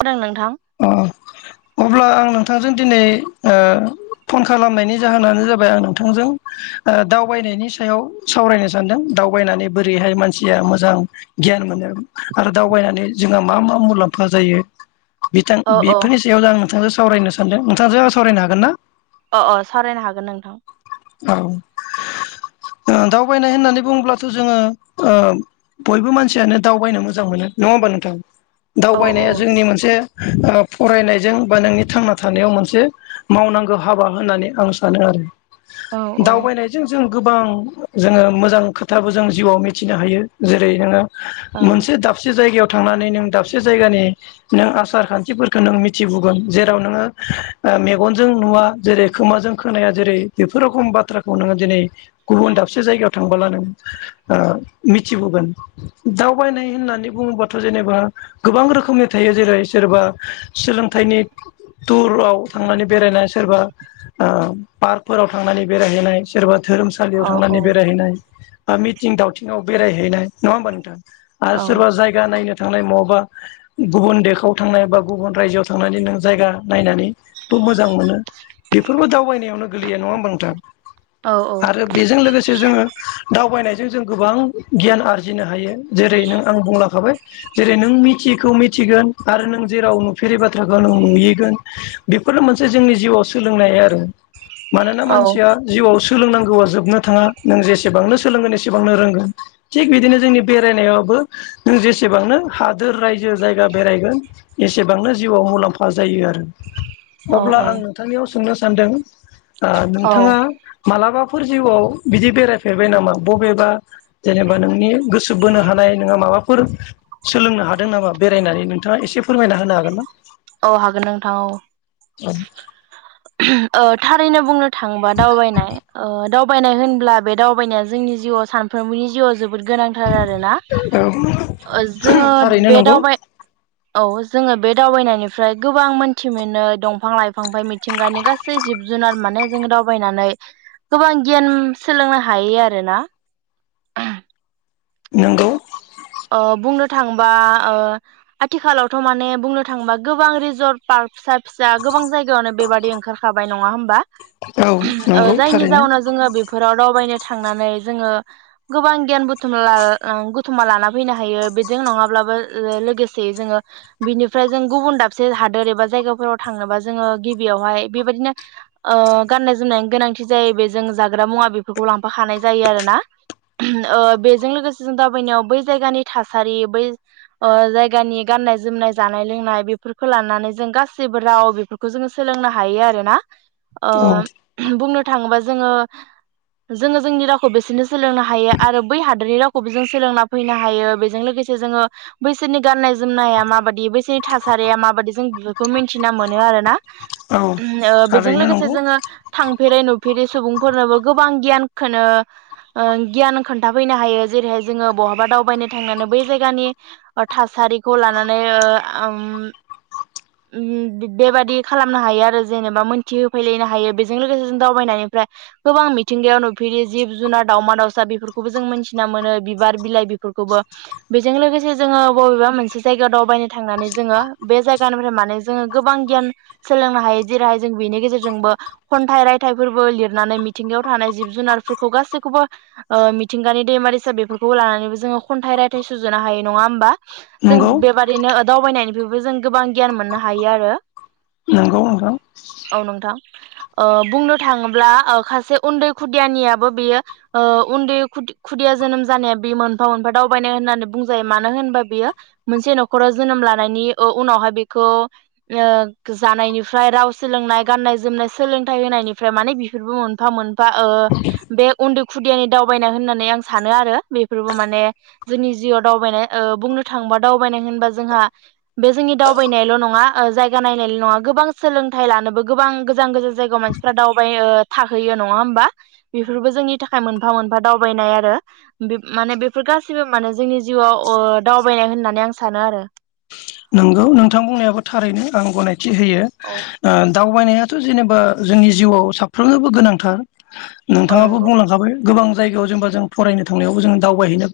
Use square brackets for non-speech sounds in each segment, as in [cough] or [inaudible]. खोनादों नोंथां अब्ला आं नोंथांजों दिनै ओ फन खालामनायनि जाहोनानो जाबाय आं नोंथांजों ओ दावबायनायनि सायाव सावरायनो सानदों दावबायनानै बोरैहाय मानसिया मोजां गियान मोनो आरो दावबायनानै जोंहा मा मा मुलाम्फ फा जायो बिथां औ औ बेफोरनि सायाव दा आं नोंथांजों सावरायनो सानदों नोंथांजों आं सावरायनो हागोन ना? अ अ सावरायनो हागोन नोंथां औ दावबायनाय ओ होननानै बुङोब्लाथ' जोङो ओ बयबो मानसियानो दावबायनो मोजां मोनो नङा होमबा नोंथां औ औ दावबायनाया जोंनि मोनसे ओ फरायनायजों बा नोंनि थांना थानायाव मोनसे मावनांगौ हाबा होननानै आं सानो आरो औ दावबायनायजों जों गोबां जोङो मोजां खोथाबो जों जिउआव मिथिनो हायो जेरै नोङो औ मोनसे दाबसे जायगायाव थांनानै नों दाबसे जायगानि नों आसार खान्थिफोरखौ नों मिथिबोगोन जेराव नोङो मेगनजों नुवा जेरै खोमाजों खोनाया जेरै बेफोर रोखोम बाथ्राखौ नोङो दिनै गुबुन दाबसे जायगायाव थांबोला नों मिथिबोगोन दावबायनाय होननानै बुङोबाथ' जेनेबा गोबां रोखोमनि थायो जेरै सोरबा सोलोंथाइनि टुराव थांनानै बेरायनाय सोरबा ओ पार्क फोराव थांनानै बेरायहैनाय सोरबा धोरोमसालियाव औ औ थांनानै बेरायहैनाय बा मिथिं दावथिं आव बेराय हैनाय नङा होमबा नोंथां आरो सोरबा जायगा नायनो थांनाय महाबा गुबुन देखआव थांनाय बा गुबुन रायजोआव थांनानै नों जायगा नायनानैबो मोजां मोनो बेफोरबो दावबायनायावनो सोलियो नङा ओमबा नोंथां आरो बेजों लोगोसे जोङो दावबायनायजों जों गोबां गियान आरजिनो हायो जेरै नों आं बुंलांखाबाय जेरै नों मिथियैखौ मिथिगोन आरो नों जेराव नुफेरै बाथ्राखौ नों नुयैगोन बेफोरनो मोनसे जोंनि जिउआव सोलोंनाय आरो मानोना मानसिया जिउआव सो सोलोंनांगौआ जोबनो थाङा नों जेसेबांनो सोलोंगोन एसेबांनो रोंगोन थिग बिदिनो जोंनि बेरायनायावबो नों जेसेबांनो हादोर रायजो जायगा बेरायगोन एसेबांनो जिउआव मुलाम्फा जायो आरो औ अब्ला आं नोंथांनियाव सोंनो सान्दों ओ औ नोंथाङा मालाबा फोर जिउआव बिदि बेरायफेरबाय नामा बबेबा जेनेबा नोंनि गोसो बोनो हानाय नोंहा माबाफोर सोलोंनो हादों नामा बेरायनानै नोंथाङा एसे फोरमायना होनो हागोन ना औ हागोन नोंथां औ औ ओ थारैनो बुंनो थांबा दावबायनाय ओ दावबायनाय होनब्ला बे दावबायनाया जोंनि जिउआव सानफ्रोमबोनि जिउआव जोब जोबोद गोनांथार आरोना ओ जोङो थारैनो बे नंगौ दावबाय औ जोङो बे दावबायनायनिफ्राय गोबां मोनथि मोनो दंफां लाइफां मि थिंगानि गासै जिब जुनार माने जों दावबायनानै गोबां गियान सोलोंनो हायो आरोना [unintelligible] नोंगौ। अ बुंनो थाङोबा ओ आथिखालावथ' माने बुंनो थाङोबा गोबां रिजर्ट पार्क फिसा फिसा गोबां जायगायावनो बेबादि ओंखारखाबाय नङा होमबा। औ नंगौ जायनि थारैनो जाउनाव जोङो बेफोराव दावबायनो थांनानै जोङो गोबां गियान [unintelligible] फैनो हायो बेजों नङाब्लाबो लोगोसेै जोङो बिनिफ्राय जों गुबुन दाबसे हादोर एबा जायगाफोराव थांनोबा जोङो गिबियावहाय बेबायदिनो ओ गाननाय जोमनायनि गोनांथि जायो बे जों जाग्रा मुवा बेफोरखौ लांफाखानाय जायो आरो ना ओ बेजों लोगोसे जों दाबायनायाव बै। जायगानि थासारि बै ओ जायगानि गाननाय जोमनाय जानाय लोंनाय बेफोरखौ लानानै जों गासिबो राव बेफोरखौ जोङो सोलोंनो हायो आरोना। ओ औ बुंनो थाङोबा जोङो जोङो जोंनि रावखौ बिसोरनो सोलोंनो हायो आरो बै हादोरनि रावखौबो जों सोलोंना। फैनो हायो बेजों लोगोसे जोङो बैसोरनि गाननाय जोमनाया माबायदि बैसोरनि थासारिया माबायदि जों बेफोर खौ मिथिना मोनो आरो ना। औ ओ बेजों थारैनो लोगोसे नंगौ जोङो थांफेरै फेरै सुबुंफोरनोबो गोबां गियान खोनो ओ गियान खोन्थाफैनो हायो जेरैहाय जोङो बहा बा दावबायनो थांनानै बै जायगानि ओ थासारिखौ लानानै [unintelligible] बेबादि खालामनो हायो आरो जेनेबा मोनथि होफैलायनो हायो बेजों लोगोसे जों दावबायनायनिफ्राय गोबां मिथिंगायाव नुफेरि जिब जुनार दावमा दाउसा बेफोरखौबो जों मोनथिना मोनो बिबार बिलाइ। बेफोरखौबो बेजों लोगोसे जोङो बबेबा मोनसे जायगायाव दावबायनो थांनानै जोङो बे जायगानिफ्राय माने जोङो गोबां गियान सोलोंनो हायो जेरैहाय जों बेनि गेजेरजोंबो खन्थाइ रायथाइफोरबो लिरनानै मिथिंगायाव थानाय जिब जुनारफोरखौ गासैखौबो ओ मिथिंगानि दैमा दैसा बेफोरखौबो लानानै जोङो खन्थाइ रायथाइ सुजुनो हायो नङा होनबा। जों नंगौ बेबादिनो दावबायनायनिफ्रायबो जों गोबां गियान मोननो हायो आरो। नंगौ नोंथां। औ नोंथां ओ बुंनो थाङोब्ला सासे उन्दै खुदियानियाबो बेयो ओ उन्दै खुदि-खुदिया जोनोम जानाया बेमोन। मोनफा मोनफा दावबायनाय होननानै बुंजायो मानो होनबा बियो मोनसे न'खराव जोनोम लानायनि उनावहाय बेखौ ओ जानायनिफ्राय राव सोलोंनाय गाननाय जोमनाय सोलोंथाइ होनायनिफ्राय माने बेफोरबो मोनफा मोनफा ओ बे उन्दै खुदियानि दावबायनाय होननानै आं सानो आरो बेफोर माने जोंनि जिउआव दावबायनाय ओ बुंनो थाङोबा दावबायनाय होनबा जोंहा बे जोंनि दावबायनायल' नङा जायगा नायनायल' नङा गोबां सोलोंथाइ लानोबो गोबां गोजान गोजान। जायगायाव मानसिफ्रा दावबायो थाहैयो नङा होमबा। बेफोरबो जोंनि था मोनफा मोनफा दावबायनाय आरो। माने बेफोर गासैबो माने जोंनि जिउआव ओ दावबायनाय होननानै आं सानो आरो। नोंगौ नोंथां बुंनायाबो थारैनो आं गनाय थि होयो औ ओ दावबायनायाथ' जेनेबा जोंनि जिउआव साफ्रोनोबो गोनांथार। औ नोंथाङाबो नंगौ बुंलांखाबाय गोबां जायगायाव जेनबा जों फरायनो थांनायावबो जों दावबायहैनो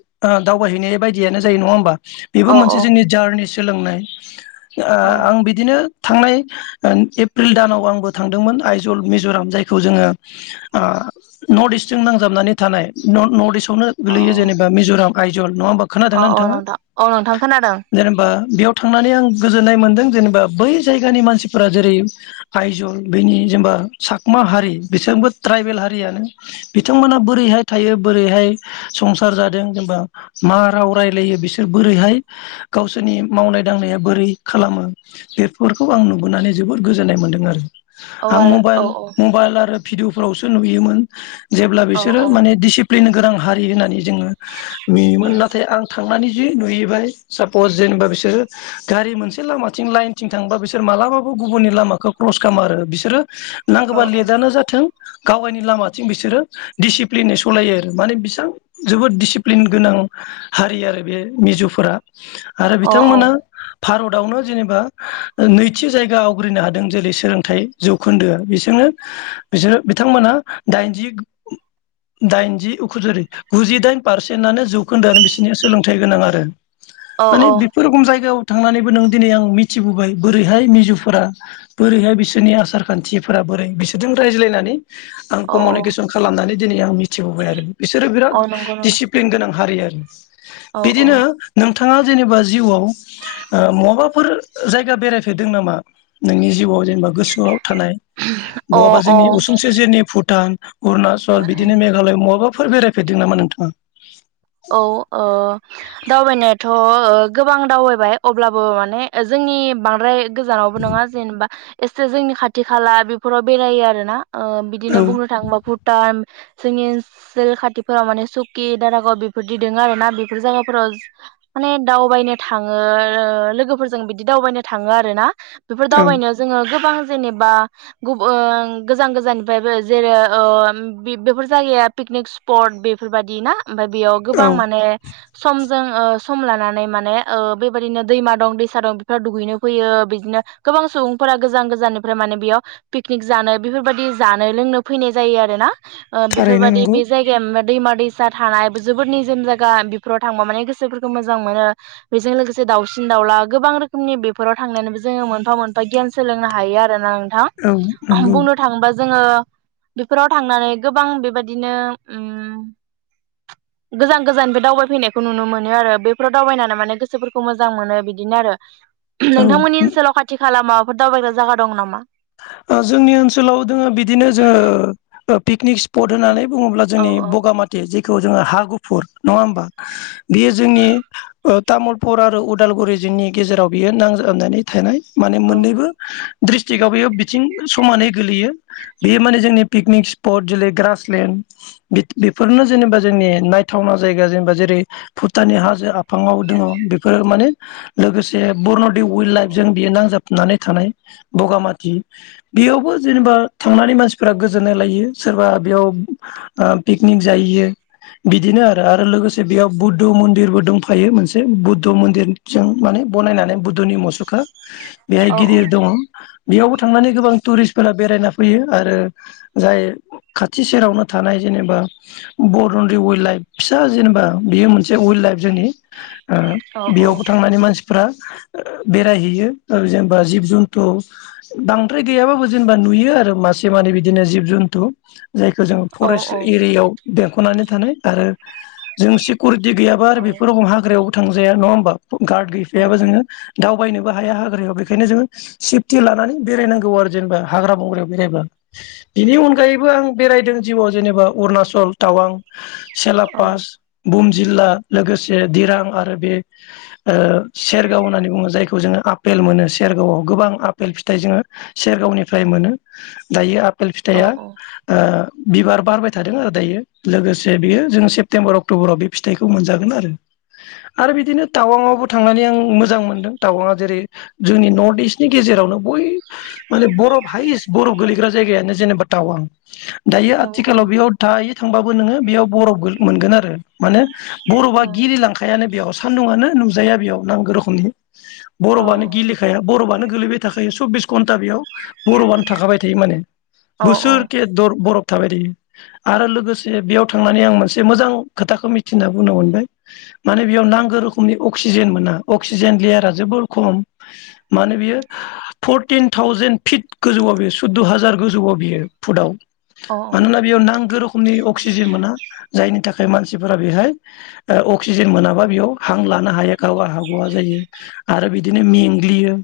दावबायहैनाय बायदियानो जायो नङा होमबा? बेबो औ औ मोनसे जोंनि जार्नि सोलोंनाय। औ आं बिदिनो थांनाय एप्रिल दानाव आंबो थांदोंमोन आइजल मिज'राम जायखौ जोङो ओ नर्थ इस्टजों नांजाबनानै थानाय नर्थ इस्ट यावनो औ गोलैयो जेनेबा मिज'राम। आइजल नङा होमबा औ खोनादोंना औ नोंथांङा नोंथां औ नोंथां खोनादों जेनेबा बेयाव थांनानै आं गोजोननाय मोन्दों जेनेबा बै जायगानि मानसिफोरा जेरै आइजल बेनि जेनबा सकमा हारि बिसोरबो ट्राइबेल हारियानो बिथांमोना बोरैहाय थायो बोरैहाय संसार जादों जेनेबा मा राव रायलायो बिसोर बोरैहाय गावसोरनि मावनाय दांनाया बोरै खालामो बेफोरखौ आं नुबोनानै जोबोद गोजोननाय मोन्दों आरो औ आं आरो मबाइल औ औ मबाइल आरो भिडअफ्रावसो नुयोमोन। जेब्ला औ बिसोरो औ माने दिसि प्लेन गोनां हारि होननानै जोंङो नुयोमोन नाथाय आं थांनानै जि नुहैयबाय सापस जेनेबा बि सोरो गारि मोनसे लामाथिं लाइनथिं थांबा बिसोर मालाबाबो गुबुननि लामाखौ क्लस खालामा आरो बिसोरो अ नांगौबा लेटआनो जाथों गावगायनि लामाथिं बिसोरो दिसिप्लिनै सलायो आरो माने बेसां जोबोद दिसिप्लिन गोनां हारि आरो बे मिज'फोरा अ औ बिथांमोना भारतआवनो जेनेबा नैथि जायगा आवग्रिनो हादों जेरै सोलोंथाइ जौखोन्दोआ बिसोरनो बिसोरो बिथांमोना दाइनजि दाइनजि उखुज गुजिदाइन पारसेन्टनो जौखोन्दोआनो बिसोरनिया सोलोंथाइ गोनां आरो अ अ खम जायगायाव थांनानैबो नों दिनै आं मिथिबोबाय बोरैहाय मिजुफोरा बोरैहाय बिसोरनि आसार खान्थिफोरा बोरै बिसोरजों रायज्लायनानै आं औ औ कमिउनिकेसन खालामनानै दिनै आं मिथिबोबाय आरो बिसोरो बिराद औ नंगौ नंगौ दिडिसिप्लिन गोनां। हारि आरो औ औ बिदिनो नों बिथांङा जेनेबा जिउआव ओ महाबाफोर जायगा बेरायफेरदों नामा नोंनि जिउआव जेनेबा गोसोआव थानाय अ बहाबा अ जोंनि उसुं सेर सेरनि भुटान अरुणाचल उम उम बिदिनो मेघालय मवाबा फोर बेरायफेरदों नामा नोंथांङा? औ ओ दावबायनाया थ' गोबां दावबायबाय अब्लाबो माने जोंनि बांद्राय गोजानावबो नङा जेनेबा एसे जोंनि खाथि खाला बेफोराव बेरायो आरो ना ओ बिदिनो औ बुंनो थाङोबा भुटान जोंनि ओनसोल खाथिफोराव माने सुकि दारागाव बे फोरदि दोंआरोना बेफोर जागाफोराव हो माने दावबायनो थाङो ओ लोगोफोरजों बिदि दावबायनो थाङो आरोना बेफोर औ दावबायनायाव जोङो गोबां जेनेबा गुबन गोजान गोजाननिफ्रायबो जेरो-ओ हम बिबेफोर जायगाया पिकनिक स्पट बेफोरबादि ना ओमफाइ बेयो औ गोबां माने-हो सम जों ओ सम लानानै माने ओ बेबायदिनो दैमा दं दैसा दं बेफोराव दुगैनो फैयो बिदनो गोबां सुबुंफोरा गोजान गोजाननिफ्राय माने बियाव पिकनिक जानो बिफोरबादि जानो लोंनो फैनाय जायो आरोना। ओ थारैनो बेफोरबादि नंगौ बे जायगाया दैमा दैसा थानायबोज। जोबोद निजोम जायगा बिफोराव थांबा माने गोसोफोरखौ मोजां मोनो बेजों लोगोसे दावसिन दाउला गोबां रोखोमनि बेफोराव थांनो-नोबो जोङो मोनफा मोनफा गियान सोलोंनो हायो आरोना् दा औ ओह्म नंगौ बुंनो थाङोबा। जोङो बेफोराव थांनानै गोबां बेबायदिनो उम। गोजान गोजाननिफाय दावबायफैनायखौ नुनो मोनो आरो, बेफोराव दावबायनाना माने गोसोफोरखौ मोजां मोनो बिदिनो आरो। ओम्ह औ नोंथांमोननि ओ ओनसोलाव खाथि-खाला माव बुड दावबायग्रा जागा दं नामा? ओ जोंनि ओनसोलाव जोङो बिदिनो जो ओ पिकनिकस पट होननानै बुङोब्ला औ जोंनि औ बगामाथि जिक खौ जोङो हा गुफुर नङा होमबा, बियो जोंनि ओ तामुलपुर आरो उदालगुरि जिंनि गेजेराव बियो नांजाबनानै थानाय। माने औ मोननैबो-हो द्रिस थिकआव बेयाव बिथिं समानै गोलैयो बेयो माने जोंनि पिकनिक स्पट जेरै ग्रासलेण्ड बि-बेफोरनो जेनेबा जोंनि नायथावना जायगा जेनेबा जेरै भुटाननि हाजो आफाङाव दोङो बेफोर माने लोगोसे। बरन'डिउ उई्ललाइफ ज बियो नांजाब नानै थानाय बगामाथि बेयावबो जेनेबा थांनानै मानसिफोरा गोजोननाय लायो सोरबा बेयाव ओ पिकनिक जायैयो बिदिनो आरो आरो लोगोसे बेयाव बुद्ध मन्दिरबो दोंफायो मोनसे बुद्ध मन्दिरजों माने बनायनानै बुद्धनि मुसुखा। बेआय औ गिदिर दङ। बेयावबो थांनानै गोबां टुरिस्टफोरा बेरायना फैयो आरो जाय खाथि सेरावनो थानाय जेनेबा बरन्दि उल्ड लाइफ फिसा जेनेबा बेयो मोनसे उल्ड लाइफ जोंनि ओ औ बेयावबो थांनानै मानसि फोरा ओ बेरायहैयो ओ जेनेबा जिब जुन थ' बांद्राय गैयाबाबो जेनेबा नुयो आरो मासे मानै बिदिनो जिब जन्थु जायखौ जों औ फरेस्ट एरियाव दों। कनानै थानाय आरो जों सिकुरिट दि गैयाबा आरो बेफोर अमब हाग्रायाव। थांजाया नं होमबा गार्ड औ गैफायाबा औ जोङो दाउ। बयाइनोबो हाया हाग्रायाव बेखायनो जों। सेपटि लानानै बेरायनांगौ आरो जेनेबा हाग्रा बंग्रायाव बेरायबा बिनि अनगायैबो आं बेरायदों जिउआव जेनेबा अरुणाचल टावां। सेला औ पास भुम जिल्ला लोगोसे दिरां आरो बे ओ सेरगाव होननानै बुङो, जायखौ जोङो आपेल मोनो सेरगावआव गोबां आपेल फिथाइ जोङो सेरगावनिफ्राय मोनो। दायो आपेल फिथाइया। बिबार बारबाय थादों आरो दायो लोगोसे बेयो जों सेप्तेम्बर अक्ट'बराव बे फिथाइखौ मोनजागोन आरो आरो बिदिनो टावाङआवबो थांनानै आं मोजां मोनदों टावांआ जेरै जोंनि नर्थ इस्ट गेजेरावनो बय माने बरफ हाइेस्ट बरफ गोलैग्रा जायगायानो जेनेबा टावां। दायो आथिखालाव बियाव थायो थांबाबो नोङो बेयाव बरफ मोनगोन आरो माने। बरफआ गिलिलांखायानो बेयाव। सान्दुंआनो नुजाया बेयाव नांगौ रोखोमनि। बरफआनो गिलिखाया बरफआनो गोलैबाय थाखायो सब्बिस घन्टा बेयाव बरफआनो थाखाबाय थायो माने। बोसोरके दर बरफ थाबाय थायो आरो लोगोसे बेयाव थांनानै आं मोनसे मोजां खोथाखौ मिथिना बुना मोनबाय माने बेयाव नांगौ रोखोमनि अक्सिजेन मोना अक्सिजेन लेयारा जोबोर खम मानो बियो। फरटिन थावजेन फिट गोजौआव बियो सुद्द' हाजार गोजौआव बियो फुटआव। औ औ मानोना बेयाव नांगो रोखोम मनि अक्सिजेन मोना जायनि थाखाय मानसिफोरा बेहाय अक्सिजेन मोनाबा बेयाव हां लानो हाया गावा हाग'वा जायो आरो बिदिनो मेंग्लियो।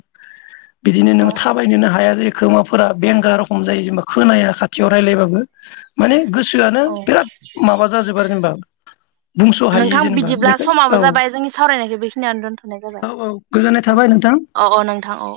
[inaudible] बिदिनो नों औ थाबायनोनो हाया। खोमाफोरा बेंगा रखम जायो जेनेबा खोनाया खाथियाव रायलायबाबो। माने गोसोआनो औ बिराद माबा जाजोब आरो जेनेबा बुंस' हायि नोंथां जेनेबा बिदिब्ला बेखाय समाबो औ जाबाय जोंनि सावरायनायखौ बेखिनियावनो दोनथ'नाय जाबाय औ औ गोजोननाय औ थाबाय नोंथां। औ औ नोंथां औ